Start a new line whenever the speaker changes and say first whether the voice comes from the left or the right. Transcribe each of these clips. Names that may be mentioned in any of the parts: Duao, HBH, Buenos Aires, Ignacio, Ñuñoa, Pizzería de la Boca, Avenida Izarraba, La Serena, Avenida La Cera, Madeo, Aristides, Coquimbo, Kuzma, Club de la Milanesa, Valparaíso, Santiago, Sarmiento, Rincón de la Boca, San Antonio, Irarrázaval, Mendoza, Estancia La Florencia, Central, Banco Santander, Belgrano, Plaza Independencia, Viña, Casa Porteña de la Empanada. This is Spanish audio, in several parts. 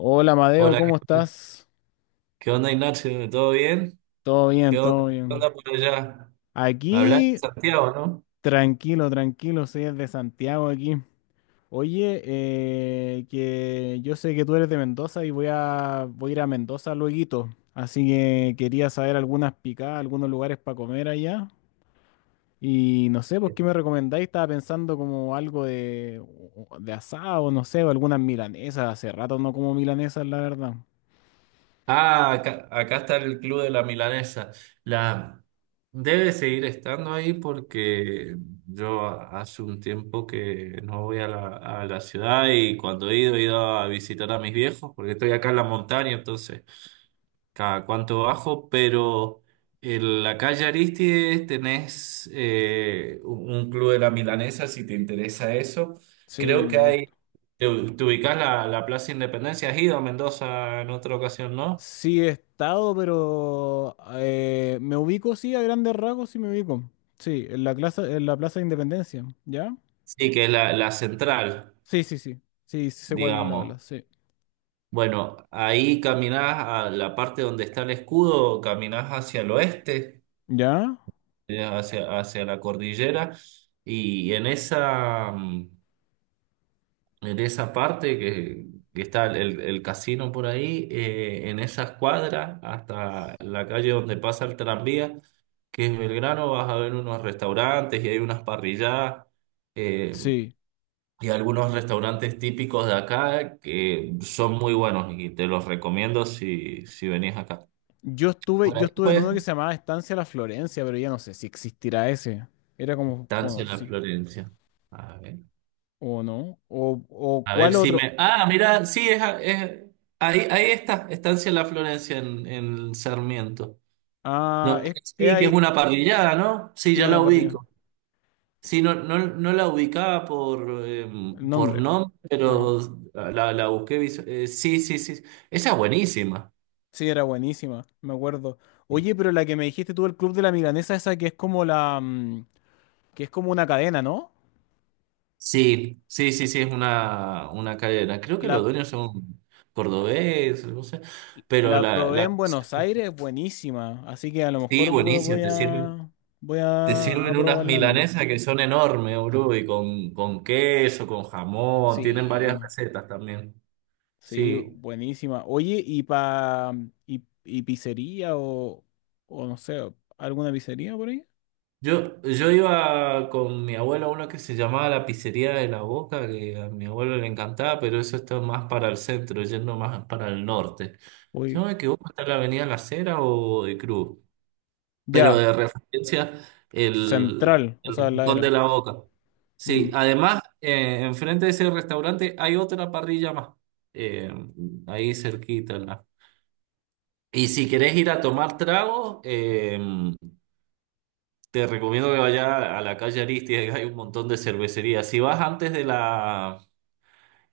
left: Hola, Madeo,
right: Hola,
left: ¿cómo
right: ¿qué
left: estás?
right: qué onda, Ignacio? ¿Todo bien?
left: Todo bien, todo
right: Qué
left: bien.
right: onda por allá? Hablas de
left: Aquí,
right: Santiago, ¿no?
left: tranquilo, tranquilo, soy de Santiago aquí. Oye, que yo sé que tú eres de Mendoza y voy a ir a Mendoza lueguito, así que quería saber algunas picadas, algunos lugares para comer allá. Y no sé, pues, ¿qué me recomendáis? Estaba pensando como algo de asado, no sé, o algunas milanesas. Hace rato no como milanesas, la verdad.
right: Ah, acá está el Club de la Milanesa. La, debe seguir estando ahí porque hace un tiempo que no voy a a la ciudad, y cuando he ido, he ido a visitar a mis viejos porque estoy acá en la montaña, entonces cada cuánto bajo. Pero en la calle Aristides tenés un Club de la Milanesa, si te interesa eso.
left: Sí,
right: Creo que
left: me
right: hay,
left: gusta.
right: te, te ubicás la Plaza Independencia, has ido a Mendoza en otra ocasión, ¿no?
left: Sí he estado, pero me ubico, sí, a grandes rasgos, sí me ubico. Sí, en la Plaza de Independencia, ¿ya?
right: Sí, que es la central,
left: Sí, sí, sí. Sí, sí sé cuál
right: digamos.
left: habla, sí.
right: Bueno, ahí caminás a la parte donde está el escudo, caminás hacia el oeste,
left: ¿Ya?
right: hacia la cordillera, y en esa, en esa parte que está el casino por ahí, en esa escuadra, hasta la calle donde pasa el tranvía, que es Belgrano, vas a ver unos restaurantes y hay unas parrilladas eh,
left: Sí.
right: y algunos restaurantes típicos de acá que son muy buenos, y te los recomiendo si, si venís acá. Por
left: Yo
right: ahí,
left: estuve en
right: pues,
left: uno que se llamaba Estancia La Florencia, pero ya no sé si existirá ese. Era como
right: Estancia La
left: conocido.
right: Florencia. A ver,
left: ¿O no? ¿O
right: a ver
left: cuál
right: si
left: otro?
right: me... Ah, mira, sí, es, ahí, ahí está, Estancia La Florencia en Sarmiento.
left: Ah,
right: No,
left: es
right: sí, que es
left: ahí.
right: una parrillada, ¿no? Sí,
left: Sí,
right: ya
left: una
right: la
left: para arriba.
right: ubico. Sí, no, no, no la ubicaba
left: El
right: por
left: nombre.
right: nombre,
left: Ajá.
right: pero la busqué. Sí, sí, sí. Esa es buenísima.
left: Sí, era buenísima, me acuerdo. Oye, pero la que me dijiste tú, el Club de la Milanesa, esa que es como que es como una cadena, ¿no?
right: Sí, sí, sí, sí, es una cadena. Creo que los
left: La,
right: dueños son cordobés, no sé. Pero
left: la probé en Buenos Aires, buenísima. Así que a lo mejor
right: sí,
left: vo-
right: buenísimo,
left: voy
right: te
left: a
right: sirven unas
left: probarla, ¿no?
right: milanesas que son enormes, boludo, y con queso, con jamón, tienen varias
left: Sí,
right: recetas también.
left: sí,
right: Sí.
left: buenísima. Oye, y pizzería o no sé, ¿alguna pizzería por ahí?
right: Yo iba con mi abuelo a uno que se llamaba la Pizzería de la Boca, que a mi abuelo le encantaba, pero eso está más para el centro, yendo más para el norte. Si
left: Oye,
right: no me equivoco, está en la Avenida La Cera o de Cruz, pero
left: ya,
right: de referencia
left: Central, o
right: el
left: sea, la
right: Rincón de
left: era.
right: la Boca. Sí,
left: Mm.
right: además, enfrente de ese restaurante hay otra parrilla más, eh, ahí cerquita, ¿no? Y si querés ir a tomar tragos, te recomiendo que vayas a la calle Aristides, que hay un montón de cervecerías. Si vas antes de la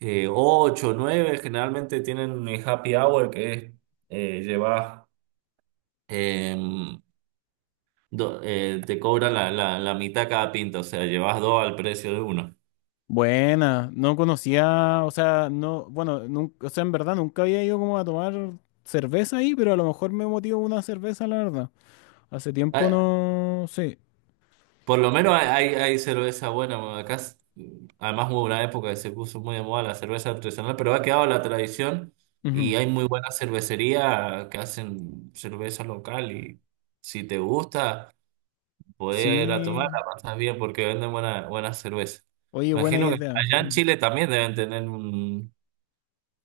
right: eh, 8 o 9, generalmente tienen happy hour, que es eh, llevas, em, te cobran la mitad cada pinta, o sea, llevas dos al precio de uno.
left: Buena, no conocía, o sea, no, bueno, nunca, o sea, en verdad nunca había ido como a tomar cerveza ahí, pero a lo mejor me motivo una cerveza, la verdad. Hace tiempo
right: Ah,
left: no, sí.
right: por lo menos hay, hay cerveza buena. Además, hubo una época que se puso muy de moda la cerveza artesanal, pero ha quedado la tradición, y
left: Ujú.
right: hay muy buena cervecería que hacen cerveza local, y si te gusta, podés ir a
left: Sí,
right: tomar, la pasas bien porque venden buena, buena cerveza.
left: oye, buena
right: Imagino que
left: idea.
right: allá en
left: Mm.
right: Chile también deben tener un...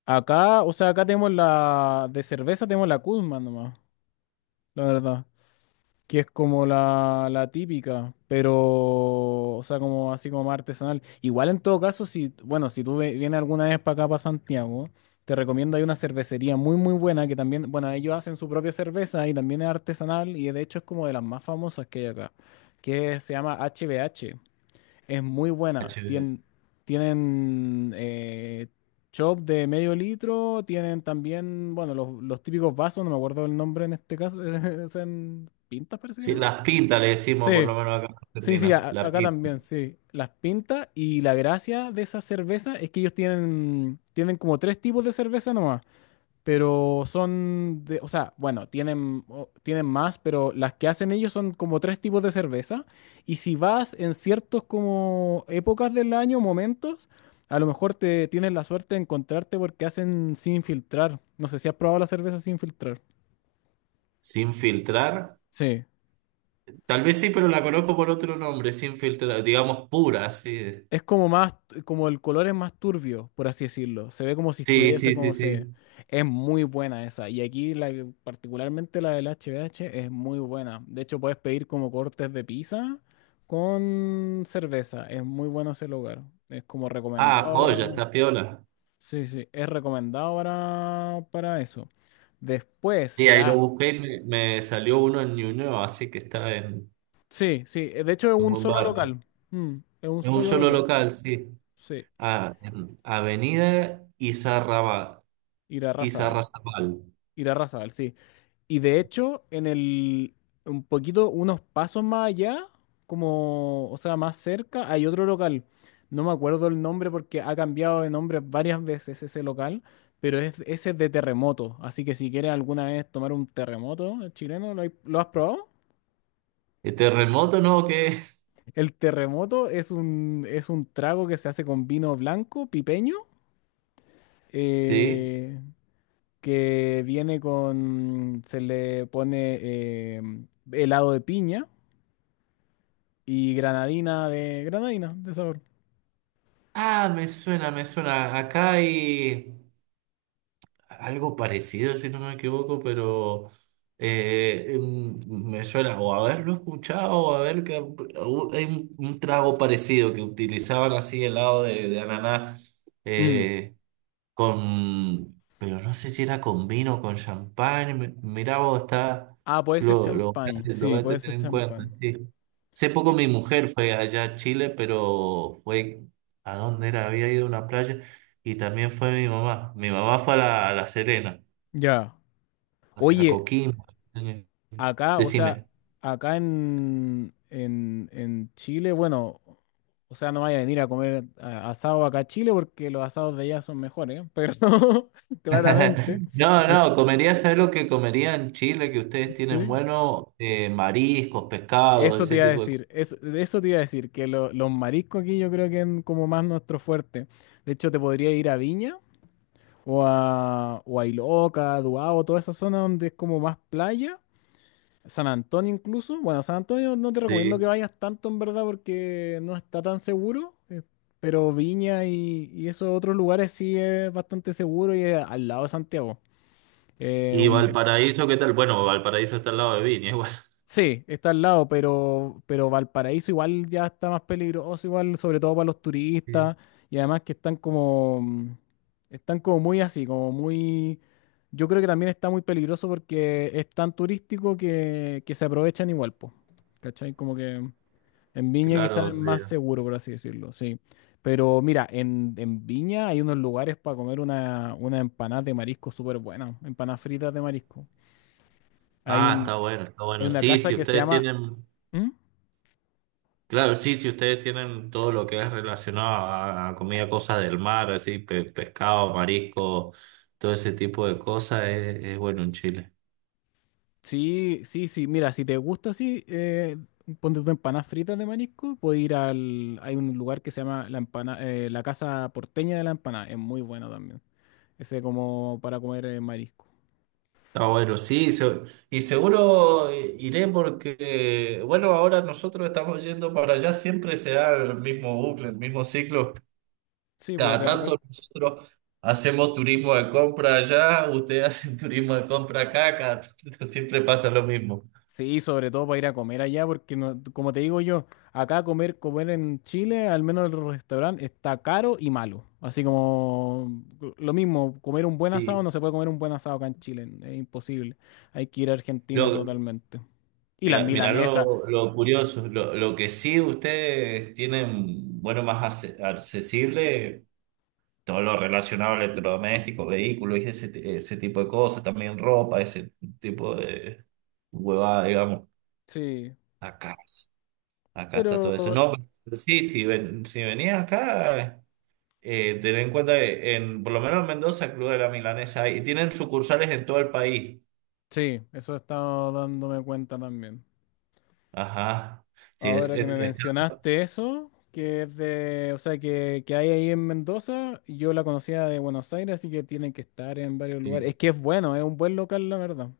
left: Acá, o sea, acá tenemos la, de cerveza tenemos la Kuzma nomás, la verdad. Que es como la típica, pero, o sea, como así como más artesanal. Igual en todo caso, si, bueno, si tú ve- vienes alguna vez para acá, para Santiago, te recomiendo, hay una cervecería muy buena que también, bueno, ellos hacen su propia cerveza y también es artesanal y de hecho es como de las más famosas que hay acá, que se llama HBH. Es muy
right: H
left: buena.
right: B.
left: Tien- tienen chop de medio litro, tienen también, bueno, los típicos vasos, no me acuerdo el nombre en este caso, es en pintas parece que le
right: Sí,
left: llaman.
right: las pintas le decimos, por
left: Sí,
right: lo menos acá en
left: sí, sí,
right: Argentina,
left: a-
right: la
left: acá
right: pinta.
left: también, sí. Las pintas y la gracia de esa cerveza es que ellos tienen, tienen como tres tipos de cerveza nomás, pero son de, o sea, bueno, tienen, o- tienen más, pero las que hacen ellos son como tres tipos de cerveza. Y si vas en ciertos como épocas del año, momentos, a lo mejor te tienes la suerte de encontrarte porque hacen sin filtrar. No sé si has probado la cerveza sin filtrar.
right: Sin filtrar.
left: Sí.
right: Tal vez sí, pero la conozco por otro nombre, sin filtrar, digamos pura, sí.
left: Es como más, como el color es más turbio, por así decirlo. Se ve como si
right: Sí,
left: estuviese
right: sí, sí,
left: como se...
right: sí.
left: Es muy buena esa. Y aquí la, que- particularmente la del HBH es muy buena. De hecho, puedes pedir como cortes de pizza con cerveza. Es muy bueno ese lugar. Es como
right: Ah,
left: recomendado
right: joya,
left: para...
right: está piola.
left: Sí, sí, es recomendado para eso. Después,
right: Sí, ahí lo
left: ya...
right: busqué y me salió uno en Ñuñoa, así que está en
left: Sí, sí. De hecho, es
right: un
left: un
right: buen
left: solo
right: barrio.
left: local. Mm, es un
right: En un
left: solo
right: solo
left: local.
right: local, sí.
left: Sí.
right: Ah, en Avenida Izarraba,
left: Ir a
right: Izarrazabal.
left: Irarrázaval, sí. Y de hecho, en el, un poquito, unos pasos más allá, como, o sea, más cerca, hay otro local. No me acuerdo el nombre porque ha cambiado de nombre varias veces ese local, pero es, ese es de terremoto. Así que si quieres alguna vez tomar un terremoto chileno, ¿lo, hay- lo has probado?
right: ¿El terremoto no? ¿O qué?
left: El terremoto es un trago que se hace con vino blanco, pipeño,
right: Sí.
left: eh, que viene con, se le pone eh, helado de piña y granadina de... Granadina, de sabor.
right: Ah, me suena, me suena. Acá hay algo parecido, si no me equivoco, pero me suena o haberlo escuchado o haber que o hay un trago parecido que utilizaban así helado de ananá.
left: Mm.
right: eh, con, pero no sé si era con vino o con champán. Mi- Mirá vos, está,
left: Ah, puede ser champán.
right: lo
left: Sí,
right: voy a
left: puede
right: tener
left: ser
right: en cuenta,
left: champán.
right: sí. Hace poco
left: Eh,
right: mi mujer fue allá a Chile, pero fue a dónde era, había ido a una playa, y también fue mi mamá. Mi mamá fue a a La Serena,
left: Ya.
right: o sea, a
left: Oye,
right: Coquimbo.
left: acá, o sea,
right: Decime.
left: acá en Chile, bueno, o sea, no vaya a venir a comer a- asado acá a Chile porque los asados de allá son mejores, ¿eh? Pero claramente.
right: No,
left: Eh,
right: no, comería. ¿Sabes lo que comería en Chile que ustedes tienen
left: sí.
right: bueno? Mariscos, pescados,
left: Eso te
right: ese
left: iba a
right: tipo de cosas.
left: decir, eso, de eso te iba a decir, que lo- los mariscos aquí yo creo que es como más nuestro fuerte. De hecho, te podría ir a Viña o a Iloca, Duao, toda esa zona donde es como más playa, San Antonio incluso. Bueno, San Antonio no te recomiendo que vayas tanto en verdad porque no está tan seguro, pero Viña y esos otros lugares sí es bastante seguro y es al lado de Santiago.
right: ¿Y
left: Un
right: Valparaíso qué tal? Bueno, Valparaíso está al lado de Viña, igual.
left: sí, está al lado, pero Valparaíso igual ya está más peligroso, igual, sobre todo para los turistas,
right: Sí.
left: y además que están como, mm, están como muy así, como muy, yo creo que también está muy peligroso porque es tan turístico que se aprovechan igual, pues, ¿cachai? Como que en Viña
right: Claro,
left: quizás es más
right: donde-
left: seguro, por así decirlo, sí. Pero mira, en Viña hay unos lugares para comer una empanada de marisco súper buena, empanadas fritas de marisco. Hay
right: Ah,
left: un,
right: está bueno, está
left: hay
right: bueno.
left: una
right: Sí,
left: casa
right: si
left: que se
right: ustedes
left: llama...
right: tienen,
left: ¿Mm?
right: claro, sí, si ustedes tienen todo lo que es relacionado a comida, cosas del mar, así, pescado, marisco, todo ese tipo de cosas, es bueno en Chile.
left: Sí, sí, sí. Mira, si te gusta así, ponte tus empanadas fritas de marisco. Puedes ir al. Hay un lugar que se llama la, empana, la Casa Porteña de la Empanada. Es muy bueno también. Ese como para comer marisco.
right: Está bueno, sí, y seguro iré porque, bueno, ahora nosotros estamos yendo para allá, siempre se da el mismo bucle, el mismo ciclo.
left: Sí, pues
right: Cada
left: de repente.
right: tanto nosotros hacemos turismo de compra allá, ustedes hacen turismo de compra acá, cada tanto siempre pasa lo mismo.
left: Sí, sobre todo para ir a comer allá, porque no- como te digo yo, acá comer en Chile, al menos el restaurante, está caro y malo. Así como lo mismo, comer un buen asado,
right: Sí.
left: no se puede comer un buen asado acá en Chile, es imposible. Hay que ir a Argentina
right: Lo,
left: totalmente. Y las
right: mira, mira
left: milanesas
right: lo curioso, lo que sí ustedes tienen, bueno, más accesible, todo lo relacionado a electrodomésticos, vehículos y ese tipo de cosas, también ropa, ese tipo de huevada, digamos.
left: sí,
right: Acá, acá está
left: pero
right: todo eso. No, pero sí, si, ven, si venías acá. Tener en cuenta que en, por lo menos en Mendoza, Club de la Milanesa hay, y tienen sucursales en todo el país.
left: sí, eso he estado dándome cuenta también.
right: Ajá. Sí,
left: Ahora que me mencionaste eso, que es de, o sea, que hay ahí en Mendoza, yo la conocía de Buenos Aires, así que tienen que estar en varios lugares. Es
right: sí,
left: que es bueno, es un buen local, la verdad.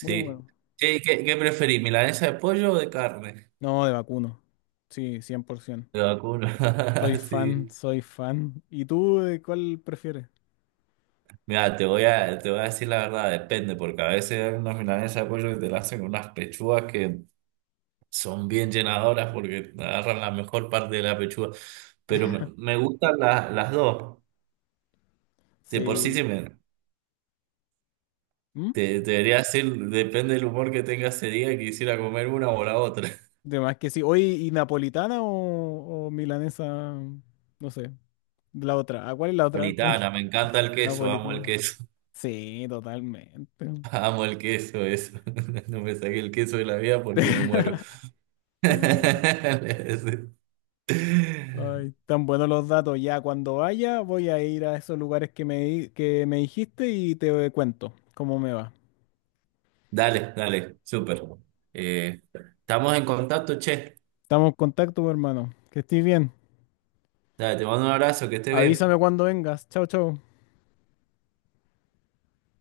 left: Muy bueno.
right: ¿Qué, qué, qué preferís, milanesa de pollo o de carne?
left: No, de vacuno. Sí, 100%.
right: De vacuna.
left: Soy fan,
right: Sí.
left: soy fan. ¿Y tú de cuál prefieres?
right: Mira, te voy a decir la verdad, depende, porque a veces hay unas milanesas de pollo que te la hacen con unas pechugas que son bien llenadoras porque agarran la mejor parte de la pechuga. Pero me, me gustan las dos. De por sí,
left: Sí.
right: sí me,
left: ¿Mm?
right: te debería decir, depende del humor que tenga ese día, quisiera comer una o la otra.
left: De más que sí. Oye, ¿y napolitana o milanesa? No sé. La otra. ¿A cuál es la otra?
right: Napolitana, me encanta el queso, amo el
left: Napolitano.
right: queso.
left: Sí, totalmente.
right: Amo el queso, eso. No me saqué el queso de la vida porque me muero.
left: Ay, tan buenos los datos. Ya cuando vaya, voy a ir a esos lugares que me, di- que me dijiste y te cuento cómo me va.
right: Dale, dale, súper. Eh, estamos en contacto, che.
left: Estamos en contacto, hermano. Que estés bien.
right: Dale, te mando un abrazo, que estés
left: Avísame
right: bien.
left: cuando vengas. Chao, chao.